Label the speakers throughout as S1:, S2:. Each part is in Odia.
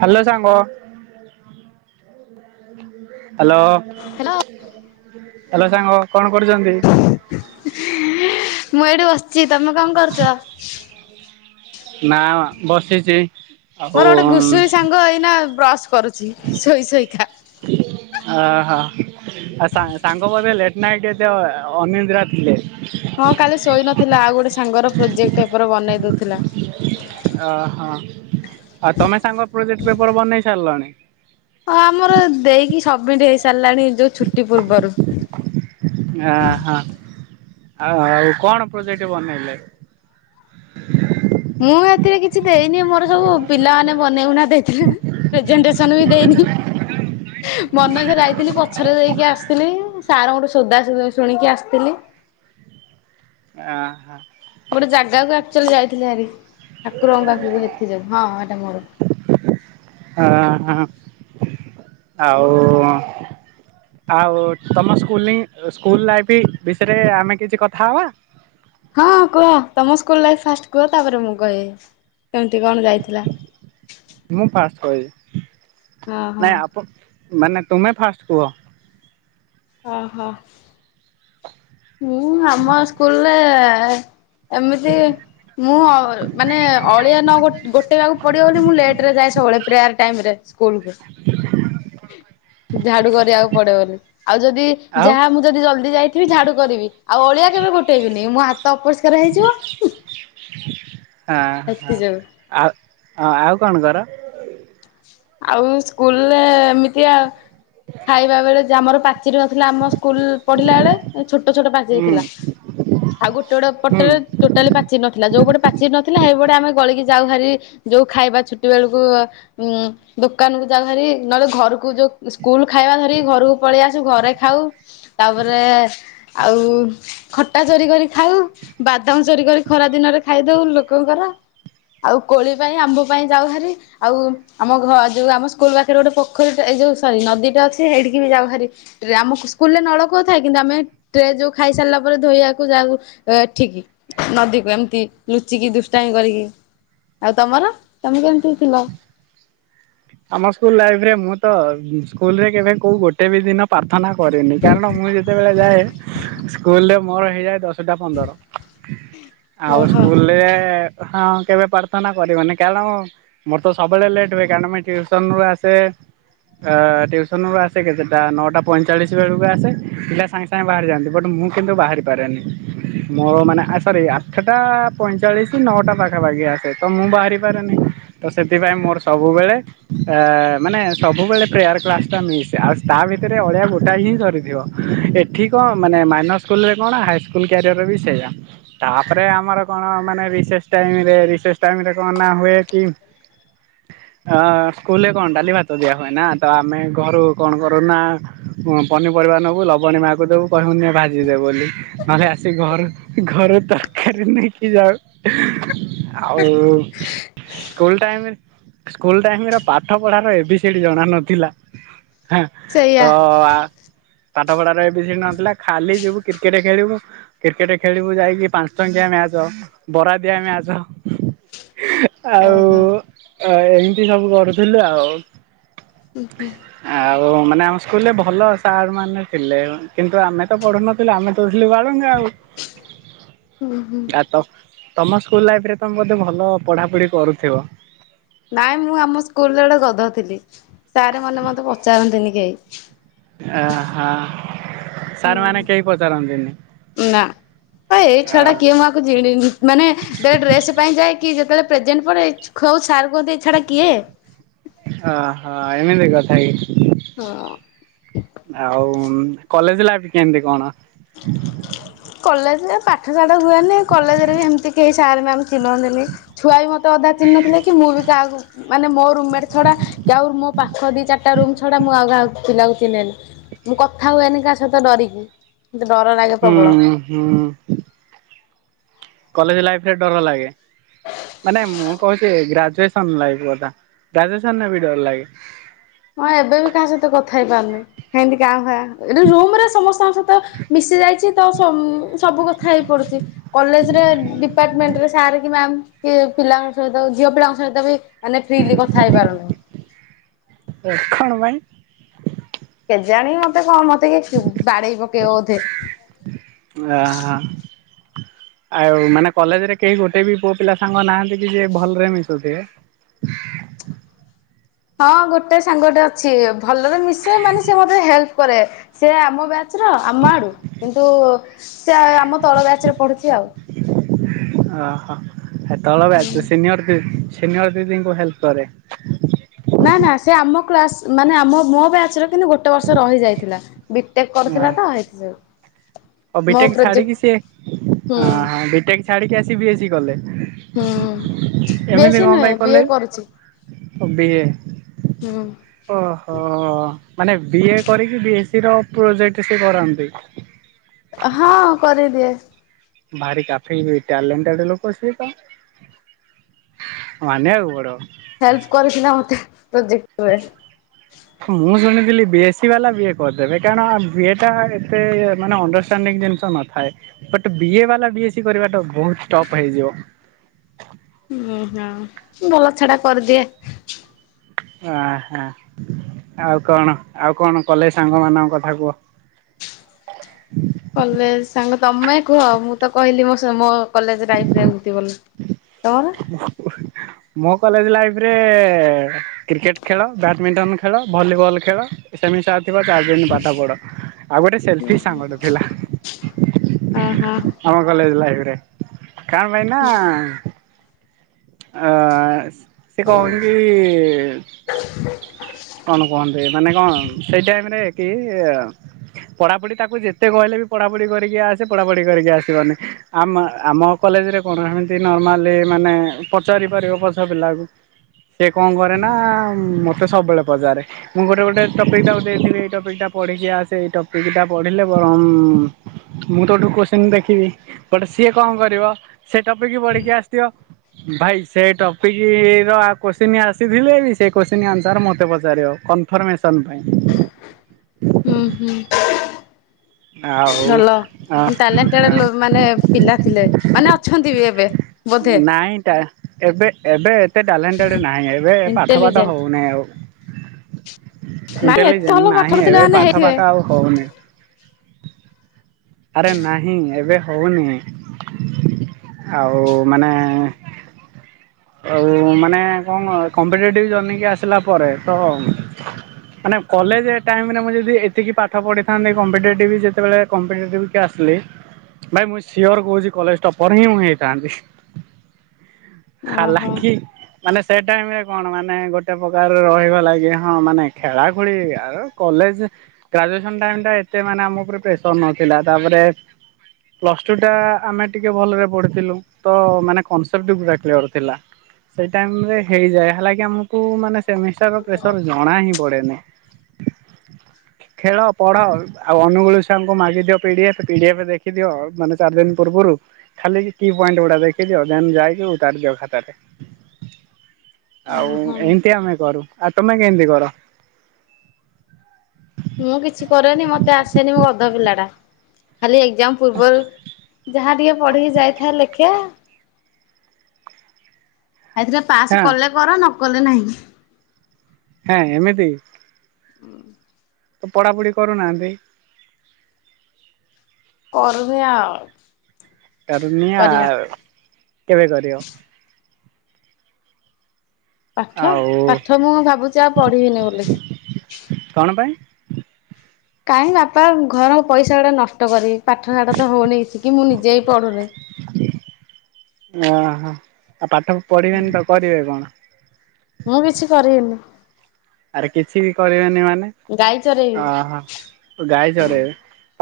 S1: ହାଲୋ ସାଙ୍ଗ। ହାଲୋ
S2: ହ୍ୟାଲୋ
S1: ହାଲୋ ସାଙ୍ଗ। କଣ କରୁଛନ୍ତି?
S2: ଚି ତମେ କଣ କରୁଚ?
S1: ନା ବସିଛି ।
S2: ମୋର ଗୋଟେ ଘୁଷୁରୀ ସାଙ୍ଗ ଏଇନା ବ୍ରଶ କରୁଛି ଶୋଇ ଶୋଇକା ।
S1: ଅହ ଆ ସା-ସାଙ୍ଗ ବୋଧେ ଲେଟ୍ ନାଇଟ୍ ଏତେ ଅନିଦ୍ରା ଥିଲେ।
S2: ହଁ କାଲି ଶୋଇ ନଥିଲା ଆଉ ଗୋଟେ ସାଙ୍ଗର ପ୍ରୋଜେକ୍ଟ ପେପର ବନେଇ ଦଉ ଥିଲା ।
S1: ଓ ହଁ । ଆଉ ତମେ ସାଙ୍ଗ ପ୍ରୋଜେକ୍ଟ ପେପର ବନେଇ ସାରିଲଣି?
S2: ହଁ ଆମର ଦେଇକି ସମିଟ ହେଇସାରି ଲାଣି ଯୋଉ ଛୁଟି ପୂର୍ବରୁ ।
S1: ଆହା ଆଉ ଆଉ କଣ ପ୍ରୋଜେକ୍ଟ ବନେଇଲେ?
S2: ମୁଁ ଏଥିରେ କିଛି ଦେଇନି ମୋର ସବୁ ପିଲାମାନେ ବନେଇବୁନା ଦେଇଥିଲେ ପ୍ରେଜେଣ୍ଟେସନ ବି ଦେଇନି ମନ ଇଚ୍ଛା ଯାଇଥିଲି ପଛରେ ଦେଇକି ଆସିଥିଲି । ସାର୍ ଙ୍କ ଠୁ ସୋଦା ଶୁ-ଶୁଣିକି ଆସିଥିଲି ।
S1: ଆଁ ହଁ।
S2: ହେଲାରେ ଠାକୁରଙ୍କ ପାଖକୁ ହେଥିରେ ହଁ ଏଟା ମୋର ।
S1: ଆହା ଆଉ ଆଉ ତମ ସ୍କୁଲିଂ ସ୍କୁଲ ଲାଇଫ ବିଷୟରେ ଆମେ କିଛି କଥା ହବା?
S2: ହଁ କୁହ ତମ ସ୍କୁଲ ଲାଇଫ ଫାଷ୍ଟ କୁହ ତାପରେ ମୁଁ କହିବି। କେମିତି କଣ ଯାଇଥିଲା?
S1: ମୁଁ ଫାଷ୍ଟ କହିବି
S2: ହଁ ହଁ।
S1: ନାଇଁ ଆପଣ ମାନେ ତୁମେ ଫାଷ୍ଟ କୁହ ।
S2: ଓହୋ। ମୁଁ ଆମ ସ୍କୁଲରେ ହ ଏମିତି ମୁଁ ମାନେ ଅଳିଆ ନ ଗୋ-ଗୋଟେଇବାକୁ ପଡିବ ବୋଲି ମୁଁ ଲେଟରେ ଯାଏ ସବୁବେଳେ ପ୍ରେୟାର ଟାଇମ୍ ରେ ସ୍କୁଲକୁ ଝାଡୁ କରିବାକୁ ପଡିବ ବୋଲି ଆଉ ଯଦି
S1: ଆଉ
S2: ଯାହା ମୁଁ ଯଦି ଜଲଦି ଯାଇଥିବି ଝାଡୁ ଆଉ ଅଳିଆ କେବେ ଗୋଟେଇବିନି । ମୋ ହା ତ ଅପରିଷ୍କାର ହେଇଯିବ ।
S1: ହଁ ହଁ ଆଉ ଆଉ କଣ କର?
S2: ଆଉ ସ୍କୁଲରେ ଏମି ତିଆ ଖାଇବା ବେଳେ ଯେ ଆମର ପାଚ ଚେରୀ ନ ଥିଲା ଆମ ସ୍କୁଲ ପଢିଲା ବେଳେ ଛୋଟ ଛୋଟ ପାଚେରୀ
S1: ହୁଁ
S2: ଥିଲା ଆଉ ଗୋଟେ ଗୋଟେ
S1: ହୁଁ
S2: ପଟରେ ଟୋଟାଲି ପାଚିରି ନଥିଲା ଯୋଉ ଗୋଟେ ପାଚରୀ ନ ଥିଲା ହେଇପଟେ ଆମେ ଗଳିକି ଯାଉ ହାରି ଯୋଉ ଖାଇବା ଛୁଟି ବେଳକୁ ଉ ଉଁ ଦୋକାନକୁ ଯାଉ ହେରି ନହେଲେ ଘରକୁ ଯୋଉ ସ୍କୁଲ ଖାଇବା ଧରି ଘରକୁ ପଳେଇ ଆସୁ ଘରେ ଖାଉ ତାପରେ ଆଉ ଖଟା ଚୋରି କରି ଖାଉ ବାଦାମ ଚୋରି କରି ଖରା ଦିନରେ ଖାଇଦଉ ଲୋକଙ୍କର ଆଉ କୋଳି ପାଇଁ ଆମ୍ବ ପାଇଁ ଯାଉ ହେରି ଆଉ ଆମ ଘ ଯୋଉ ଆମ ସ୍କୁଲ ପାଖରେ ଗୋଟ ପୋଖରୀ ଟେ ଏଇ ଯୋଉ ସରୀ ନଦୀଟେ ଅଛି ହେଇଠିକି ଯାଉ ହେରି ଆମ ସ୍କୁଲରେ ନଳକୂଅ ଥାଏ କିନ୍ତୁ ଆମେ ଟେ ଯୋଉ ଖାଇ ସାରିଲା ପରେ ଧୋଇବାକୁ ଯାଉ ଏଠିକି ନଦୀକୁ ଏମିତି ଲୁଚିକି ଦୁଷ୍ଟାମି କରିକି ଆଉ ତମର ତମେ କେମିତି ଥିଲ?
S1: ଆମ ସ୍କୁଲ ଲାଇଫରେ ମୁଁ ତ ସ୍କୁଲରେ କେବେ କୋଉ ଗୋଟେ ବି ଦିନ ପା ପ୍ରାର୍ଥନା କରିନି କାରଣ ମୁଁ ଯେତେବେଳେ ଯାଏ ସ୍କୁଲରେ ମୋର ଏୟା ଦଶ ସାତଟା ପନ୍ଦର ଆଉ
S2: ଓହୋ
S1: ସ୍କୁଲରେ ହଁ କେବେ ପ୍ରାର୍ଥନା କରିବନି କାରଣ ମୋର ତ ସବୁବେଳେ ଲେଟ ହୁଏ କାରଣ ମୁଁଇ ଟିଉସନୁ ଆସେ ଟିଉସନୁ ଆସେ କେତେଟା ନଅଟା ପଇଁଚାଳିଶ ବେଳକୁ ଆସେ ପିଲା ସାଙ୍ଗେ ସାଙ୍ଗେ ବାହାରିଯାଆନ୍ତି। ବଟ୍ ମୁଁ କିନ୍ତୁ ବାହାରିପାରେନି ମୋର ମାନେ ସରି ଆଠଟା ପଇଁଚାଳିଶ ନଅଟା ପାଖାପାଖି ଆସେ ତ ମୁଁ ବାହାରିପାରେନି ତ ସେଥିପାଇଁ ମୋର ସବୁବେଳେ କି ୟେ ମାନେ ସବୁବେଳେ ପ୍ରେୟାର କ୍ଲାସ ଟା ମିସ୍ ଆଉ ତା ଭିତରେ ଅଳିଆ ଗୋଟାଏ ହିଁ ସରିଥିବ ଏଠି କଣ ମାନେ ମାଇନସ୍ ସ୍କୁଲରେ କଣ ହାଇସ୍କୁଲ କ୍ୟାରିଅର ବି ସେଇୟା ତାପରେ ଆମର କଣ ମାନେ ରିସେସ ଟାଇମରେ ରିସେସ ଟାଇମରେ କଣ ହୁଏ କି ଅ ସ୍କୁଲରେ କଣ ଡାଲି ଭାତ ଦିଆ ହୁଏ ନା ତ ଆମେ ଘରୁ କଣ କରୁନା ପନିପରିବା ନବୁ ଲବଣୀ ମାକୁ ଦେବୁ କହିବୁ ନେ ଭାଜିଦେବ ବୋଲି ନହେଲେ ଆସି ଘରୁ ହେ ଘରୁ ହେ ତରକାରୀ ନେଇକି ଯାଉ ଆଉ ସ୍କୁଲ ଟାଇମ ସ୍କୁଲ ଟାଇମ୍ ର ପାଠ ପଢାର ଏବି ସିଡି ଜଣା ନଥିଲା। ହେଁ
S2: ସେଇଆ
S1: ତ ପାଠ ପଢାର ଏ ବି ସିଡି ଜଣା ନଥିଲା ଖାଲି ଯିବୁ କ୍ରିକେଟ ଖେଳିବୁ କ୍ରିକେଟ ଖେଳିବୁ ଯାଇକି ପାଞ୍ଚ ଟଙ୍କିଆ ମ୍ୟାଚ ବରା ଦିଆ ମ୍ୟାଚ। ଆଉ
S2: ଓହୋ
S1: ଆ ଏମିତି ସବୁ କରୁ ବୁଝିଲୁ ଆଉ
S2: ହୁ ହୁଁ
S1: ଓ ମାନେ ଆମ ସ୍କୁଲରେ ଭଲ ସାର୍ ମାନେ ଥିଲେ। କିନ୍ତୁ ଆମେ ତ ପଢୁନଥିଲୁ ଆମେ ତ ଥିଲୁ ବଳୁଙ୍ଗା ଆଉ ଗାତ ତମ ସ୍କୁଲ ଲାଇଫରେ ତମେ ବୋଧେ ଭଲ ପଢାପଢି କରୁଥିବ?
S2: ନାଇଁ ମୁଁ ଆମ ସ୍କୁଲରେ ଗୋଟେ ଗଧ ଥିଲି ସାର୍ ମାନେ ମତେ ପଚାରନ୍ତିନି କେହି।
S1: ଆ ହା ସାର୍
S2: ହୁଁ
S1: ମାନେ କେହି ପଚାରନ୍ତିନି।
S2: ନା ତ ଏଇ
S1: ଆ
S2: ଛୁଆ ଟା କିଏ ମୁଁ ଆକୁ ଚିହ୍ନିନି ମାନେ ଡ୍ରେସ ପାଇଁ ଯାଏ କି କେତେବେଳ ପ୍ରେଜେଣ୍ଟ ପଡେ ଖ ସାର୍ କୁହନ୍ତି ଏ ଛୁଆ ଟା କିଏ?
S1: ଓହୋ ଏମିତି କଥା କି?
S2: ହଁ
S1: ଆଉ ଉଁ କଲେଜ ଲାଇଫ କେମିତି କଣ?
S2: କଲେଜରେ ପାଠଶାଠ ହୁଏନି କଲେଜରେ ବି ଏମିତି କେହି ସାର ମ୍ୟାମ୍ ଚିହ୍ନନ୍ତିନି ଛୁଆ ବି ମୋତେ ଅଧା ଚିହ୍ନି ନଥିଲେ କି ମୁଁ ବି କହାକୁ ମାନେ ମୋର ରୁମ୍ ମେଣ୍ଟ ଛଡା କି ଆଉ ମୋ ପାଖ ଦି ଚାରଟା ରୁ ଛଡା ମୁଁ ଆଉ କାହାକୁ ପିଲାକୁ ଚିହ୍ନିଲି ମୁଁ କଥା ହୁଏନି କା ସହିତ ଡରିକି। ମୋତେ ଡର ଲାଗେ ପ୍ରବଳ।
S1: ହୁଁ ହୁଁ କଲେଜ ଲାଇଫରେ ଡର ଲାଗେ ମାନେ ମୁଁ କହୁଛି ଗ୍ରାଜୁଏସନ ଲାଇ କଥା ଗ୍ରାଜୁନରେ ବି ଡର ଲାଗେ
S2: ହଁ ଏବେ ବି କାହା ସହିତ କଥା ହେଇ ପାରୁନି କେମତି କାଁ ଖଆ ଏଠି ରୁମ ରେ ସମସ୍ତଙ୍କ ସହିତ ମିଶି ଯାଇଛି ତ ସମ୍ ସବୁ କଥା ହେଇ ପଡୁଛି କଲେଜ ତ ଡିପାର୍ଟମେଣ୍ଟ ରେ ସାର କି ମ୍ୟାମ ପିଲାଙ୍କ ସହିତ ଝିଅ ପିଲାଙ୍କ ସହିତ ବି ମାନେ ଫ୍ରିଲି କଥା ହେଇପାରୁନେ
S1: ଏ ଖଣ ପାଇଁ
S2: ଜାଣି ମତେ କଣ ମ ବାଡ଼େଇ ପକେଇବ ବୋଧେ
S1: ଆହା ଆଉ ମାନେ କଲେଜରେ କେହି ଗୋଟେ ବି ପୁଅ ପିଲା ସାଙ୍ଗ ନାହାନ୍ତି କି ଯିଏ ଭଲରେ ମିଶୁଥିବେ?
S2: ହଁ ଗୋଟେ ସାଙ୍ଗଟେ ଅଛି। ଭଲରେ ମିଶେ ମାନି ସେ ମୋତେ ହେଲ୍ପ କରେ ସେ ଆମ ବ୍ୟା ଚ ର ଆମ ଆଡୁ କିନ୍ତୁ ସେ ଆମ ତଳ ବ୍ୟାଚରେ ପଢୁଛି ଆଉ।
S1: ଏ ତଳ ବ୍ୟାଚ
S2: ହୁଁ।
S1: ସିନିଅର କି ସିନିୟର୍ ଦିଦିଙ୍କୁ ହେଲ୍ପ କରେ।
S2: ନା ନା ସେ ଆମ କ୍ଲାସ ମାନେ ଆମ ମୋ ବ୍ୟାଚ୍ ର କିନ୍ତୁ ଗୋଟେ ବର୍ଷ ରହିଯାଇଥିଲା। ବିଟେକ୍
S1: ହଁ
S2: କରୁଥିଲା ତ ଏଇଥିପାଇଁ।
S1: ଆଉ ବିଟେକ ଛାଡିକି ସିଏ
S2: ହୁଁ
S1: ହଁ ବିଟେକ୍ ଛାଡିକି ଆସିି କି ବି କଲେ।
S2: ହୁଁ ବେଶୀ ନୁହେଁ ବିଏ କରୁଚି।
S1: ବିଏ । ଓହୋ ମାନେ ବିଏ କରିକି ବି ଥିର ପ୍ରୋଜେକ୍ଟ ସେ କରନ୍ତି।
S2: ହଁ କରିଦିଏ ।
S1: ଭାରି କାଫେଇ ଟାଲେଣ୍ଟେଡ ଲୋକ ସିଏ ତ ମାନିବାକୁ ପଡ଼ିବ।
S2: ହେଲ୍ପ କରିଥିଲା ମତେ ପ୍ରୋଜେକ୍ଟ ରେ।
S1: ବିଏସି ବାଲା ବିଏ କରିଦେବେ କାରଣ ବିଏ ଟା ଏତେ ମାନେ ଅଣ୍ଡରଷ୍ଟାଣ୍ଡିଙ୍ଗ ଜିନିଷ ନଥାଏ ବଟ ବିଏ ବାଲା ବିଏସି କରିବା ଟା ବହୁତ ଟପ୍ ହେଇଯିବ।
S2: ଉଁ ହୋଁ ଭଲ ଛଡା କରିଦିଏ।
S1: ଓ ହ। ଆଉ କଣ ଆଉ କଣ? କଲେ ସାଙ୍ଗ ମାନଙ୍କ କଥା କୁଅ।
S2: କଲେ ସାଙ୍ଗ ତମେ କୁହ ମୁଁ ତ କହିଲି ମୋ ମୋ କଲେଜ ଲାଇଫରେ ଏମିତି ବୋଲି। ତମର?
S1: ମୁଁ କଲେଜ ଲାଇଫ୍ ରେ କ୍ରିକେଟ୍ ଖେଳ, ବ୍ୟାଡ଼ମିଣ୍ଟନ ଖେଳ, ଭଲିବଲ୍ ଖେଳ, ସେମିଷ୍ଟାର ଥିବ ଚାର ଦିନ ପାଠ ପଢ ଆଉ ଗୋଟେ ସେଲଫିସ ସାଙ୍ଗ ଥିଲା
S2: ଓହୋ
S1: ଆମ କଲେଜ ଲାଇଫ୍ ରେ। [inaudible] କଣ ଭାଇନା ଆ ସେ କହି କଣ କହନ୍ତେ ମାନେ କଣ ସେଇ ଟାଇମ ରେ କି ପଢ଼ାପଢ଼ି ତାକୁ ଯେତେ କହିଲେ ବି ପଢ଼ାପଢ଼ି କରିକି ଆସେ ପଢ଼ାପଢ଼ି କରିକି ଆସିବନି ଆମ ଆମ କଲେଜରେ କଣ ଏମିତି ନର୍ମାଲି ମାନେ ପଚାରି ପାରିବ ପଛ ପିଲାକୁ ସିଏ କଣ କରେ ନା ମତେ ସବୁବେଳେ ପଚାରେ ମୁଁ ଗୋଟେ ଗୋଟେ ଟପିକ ଟାକୁ ଦେଇଥିବି ଏଇ ଟପିକଟା ପଢିକି ଆସେ ଏଇ ଟପିକ ଟା ପଢିଲେ ବର ମୁଁ ତୋଠୁ କୋଚିନି ଦେଖିବି ଗୋଟେ ସିଏ କଣ କରିବ ସେ ଟପିକ୍ ପଢିକି ଆସିଥିବ। ଭାଇ ସେ ଟପିକ ର କୋଚିନ୍ ଆସିଥିଲେ ବି ସେ କଶ୍ଚି ଆନ୍ସର ମତେ ପଚାରିବ କନଫର୍ମେସନ ପାଇଁ।
S2: ଉଁ ହୁଁ।
S1: ଆଉ
S2: ଭଲ ଆପଣ ଟ୍ୟାଲେଣ୍ଟେଡ ମାନେ ପିଲା ଥିଲେ ମାନେ ଅଛନ୍ତି ବି ଏବେ। ବୋଧେ
S1: ନାଇଁ ଏବେ ଏବେ ଏତେ ଟ୍ୟାଲେଣ୍ଟେଡ଼ ନାହିଁ ଏବେ ପାଠ ପାଠ
S2: ଇଣ୍ଟେଲିଜେଣ୍ଟ
S1: ହେଉନାହିଁ ଆଉ।
S2: ନାଇଁ ଏତେ ଭଲ
S1: ଇଣ୍ଟେଲିଜେଣ୍ଟ
S2: ପାଠ
S1: ନାହିଁ
S2: ପଢୁଥିଲେ
S1: ଏବେ
S2: ମାନେ
S1: ପାଠ
S2: ହେଇଥିବେ।
S1: ଫାଠ ଆଉ ହଉନି। ଆରେ ନାହିଁ ଏବେ ହେଉନି ଆଉ ମାନେ ଆଉ ମାନେ କଣ କମ୍ପେ ଜନକି ଆସିଲା ପରେ ତ ମାନେ କଲେଜ ଟାଇରେ ମୁ ଯଦି ଏତିକି ପାଠ ପଢିଥାନ୍ତି ଯେତେବେଳେ ଆସିଲି ଭାଇ ମୁଁ ସିଓର କହୁଛି କଲେଜ ଟପର ହିଁ ମୁଁ ହେଇଥାନ୍ତି। ଖାଲା
S2: ଓହୋ।
S1: କି ମାନେ ସେ ଟାଇମ ରେ କଣ ମାନେ ଗୋଟେ ପ୍ରକାର ରହଗ ଲାଗି ହଁ ମାନେ ଖେଳା ଖେଳି ଆର କଲେଜ ଗ୍ରାଜୁଏସନ ଟାଇମ ଟା ଏତେ ମାନେ ଆମ ଉପରେ ପ୍ରେସର ନଥିଲା ତାପରେ ପ୍ଲସ ଟୁ ଟା ଆମେ ଟିକେ ଭଲରେ ପଢ଼ିଥିଲୁ ତ ମାନେ କନସେପ୍ଟ ପୁରା କ୍ଲିୟର। ସେ ଟାଇମ ରେ ହେଇଯାଏ ହେଲାକି ଆମକୁ ମାନେ ସେମିଷ୍ଟର ପ୍ରେସର ଜଣା ହିଁ ପଡେନି ଖେଳ ପଢ ଆଉ ଅନୁଗୁଳ ସେ ଆମକୁ ମାଗି ଦିଅ ପିଡିଫ ପିଡିଏଫ ଦେଖିଦିଅ ମାନେ ଚାରି ଦିନ ପୂର୍ବରୁ ଖାଲି କି ପଏଣ୍ଟ ଗୁଡା ଦେଖିଦିଅ ଯାଇକି ଉତାରି ଦିଅ ରେ। ଆଉ
S2: ଓହୋ
S1: ଏମିତି ଆମେ କରୁ। ଆ ତମେ କେମିତି କର?
S2: ମୁଁ କିଛି କରେନି ମତେ ଆସେନି ମୁଁ ଗଧ ପିଲା ଟା। ଖାଲି ଏଜାମ ପୂର୍ବରୁ ଯାହା ଟିକେ ପଢିକି ଯାଇଥାଏ ଲେଖା। ସେଇଥିରେ ପାସ୍
S1: ହଁ
S2: କଲେ କର ନ କଲେ ନାହିଁ।
S1: ହଁ ଏମିତି।
S2: ହୁଁ।
S1: ତ ପଢାପଢି କରୁନାହାନ୍ତି।
S2: କରିବା ଆଉ
S1: କରିମି
S2: କରିବା
S1: ଆଉ। କେବେ କରିବ?
S2: ପାଠ
S1: ଆଉ
S2: ପାଠ ମୁଁ ଭାବୁଛି ଆଉ ପଢିବିନି ବୋଲିକି।
S1: କଣ ପାଇଁ
S2: କାହିଁକି ବାପା ଘର ପଇସା ଗୁଡା ନଷ୍ଟ କରି ପାଠଶାଠ ତ ହଉନି କିଛି କି ମୁଁ ନିଜେ ହିଁ ପଢ଼ୁନି।
S1: ଓ ହୋ। ଆଉ ପାଠ ପଢିବେନି ତ କରିବେ କଣ।
S2: ମୁଁ କିଛି କରିବିନି
S1: ଆରେ କିଛି ବି କରିବେନି ମାନେ
S2: ଗାଈ ଚରେଇବି।
S1: ଓହୋ ଗାଈ
S2: ହୁଁ
S1: ଚଢେଇବେ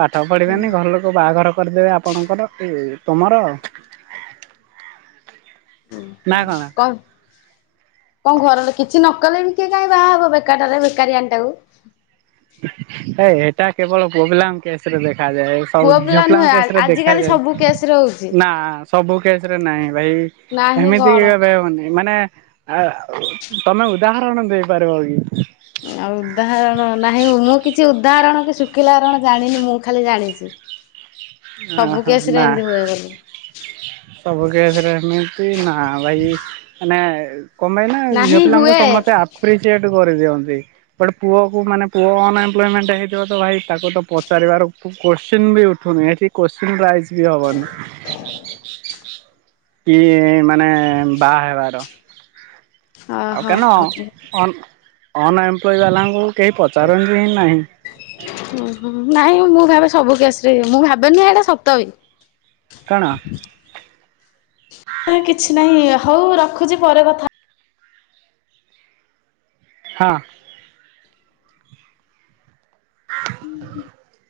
S1: ପାଠ
S2: ହୁଁ
S1: ପଢିବେନି ଘର ଲୋକ ବାହାଘର କରିଦେବେ ଆପଣଙ୍କର ଏ ତମର [inaudible]
S2: କଣ [inaudible] କଣ ଘରରେ କିଛି ନ କଲେ ବି କିଏ କାଇହିଁ ବାହା ହବ ବେକାରାରେ ବେକାରୀ ଆଣି ଟାକୁ
S1: ଏ ଏଟା କେବଳ ପୁଅଙ୍କପିଲା କେସରେ ଦେଖ ଦେଖାଯାଏ ସବୁ
S2: ପୁଅ ପିଲା
S1: ଝିଅପିଲା
S2: ନୁହେଁ ଆ
S1: କେସରେ
S2: ଆଜିକାଲି ସବୁ
S1: ଦେଖାଯାଏନ
S2: କେସରେ ହଉଛି
S1: ନା ସବୁ କେସ ରେ ନାହିଁ ଭାଇ
S2: ନାହିଁ
S1: ଏମିତି
S2: କଣ।
S1: କେବେ ହଉନି ମାନେ ଆ ତମେ ଉଦାହରଣ ଦେଇପାରିବ କି
S2: ଆଉ ଉଦାହରଣ ନାହିଁ ମୁଁ କିଛି ଉଦାହରଣ କି ଶୁଖିଲା ହରଣ ଜାଣିନି ମୁଁ ଖାଲି ଜାଣିଚି,
S1: ଓହୋ ନା [inaudible] ସବୁ କସେରେ ଏମିତି ନା ଭାଇ ମାନେ କମାଇ ନା
S2: ନାହିଁ
S1: ଝିଅପିଲାଙ୍କୁ
S2: ହୁଏ
S1: ସମସ୍ତେ ଆପ୍ରିଟିଏଟେ କରି ଦିଅନ୍ତି, ବଟ ପୁଅକୁ ମାନେ ପୁଅ ଅନଏମ୍ପ୍ଲୟମେଣ୍ଟ ହେଇଥିବ ତ ଭାଇ ତାକୁ ତ ପଚାରିବାର କୋଶ୍ଚିନ୍ ବି ଉଠୁନିଠି କୋସ୍କଚିନ୍ ରାଇଜ୍ ବି ହବନି [inaudible] କି ମା ମାନେ ବାହା ହେବାର ଆଉ
S2: ଓହୋ ଆଉଥରେ
S1: କେନନ୍ ଅନଏମ୍ପ୍ଲ ବାଲାଙ୍କୁ କେହି ପଚାରନ୍ତି ହିଁ ନାହିଁ [inaudible]
S2: ହଁ ନାଇଁ ମୁଁ ଭାବେ ସବୁ କେସ ବି ମୁଁ ଭାବେନି ଏଟା ସତବି [unintelligible]
S1: କାରଣ
S2: ନା କିଛି ନାହିଁ ହୋଉ ରଖୁଚି ପରେ କଥା
S1: ହଁ।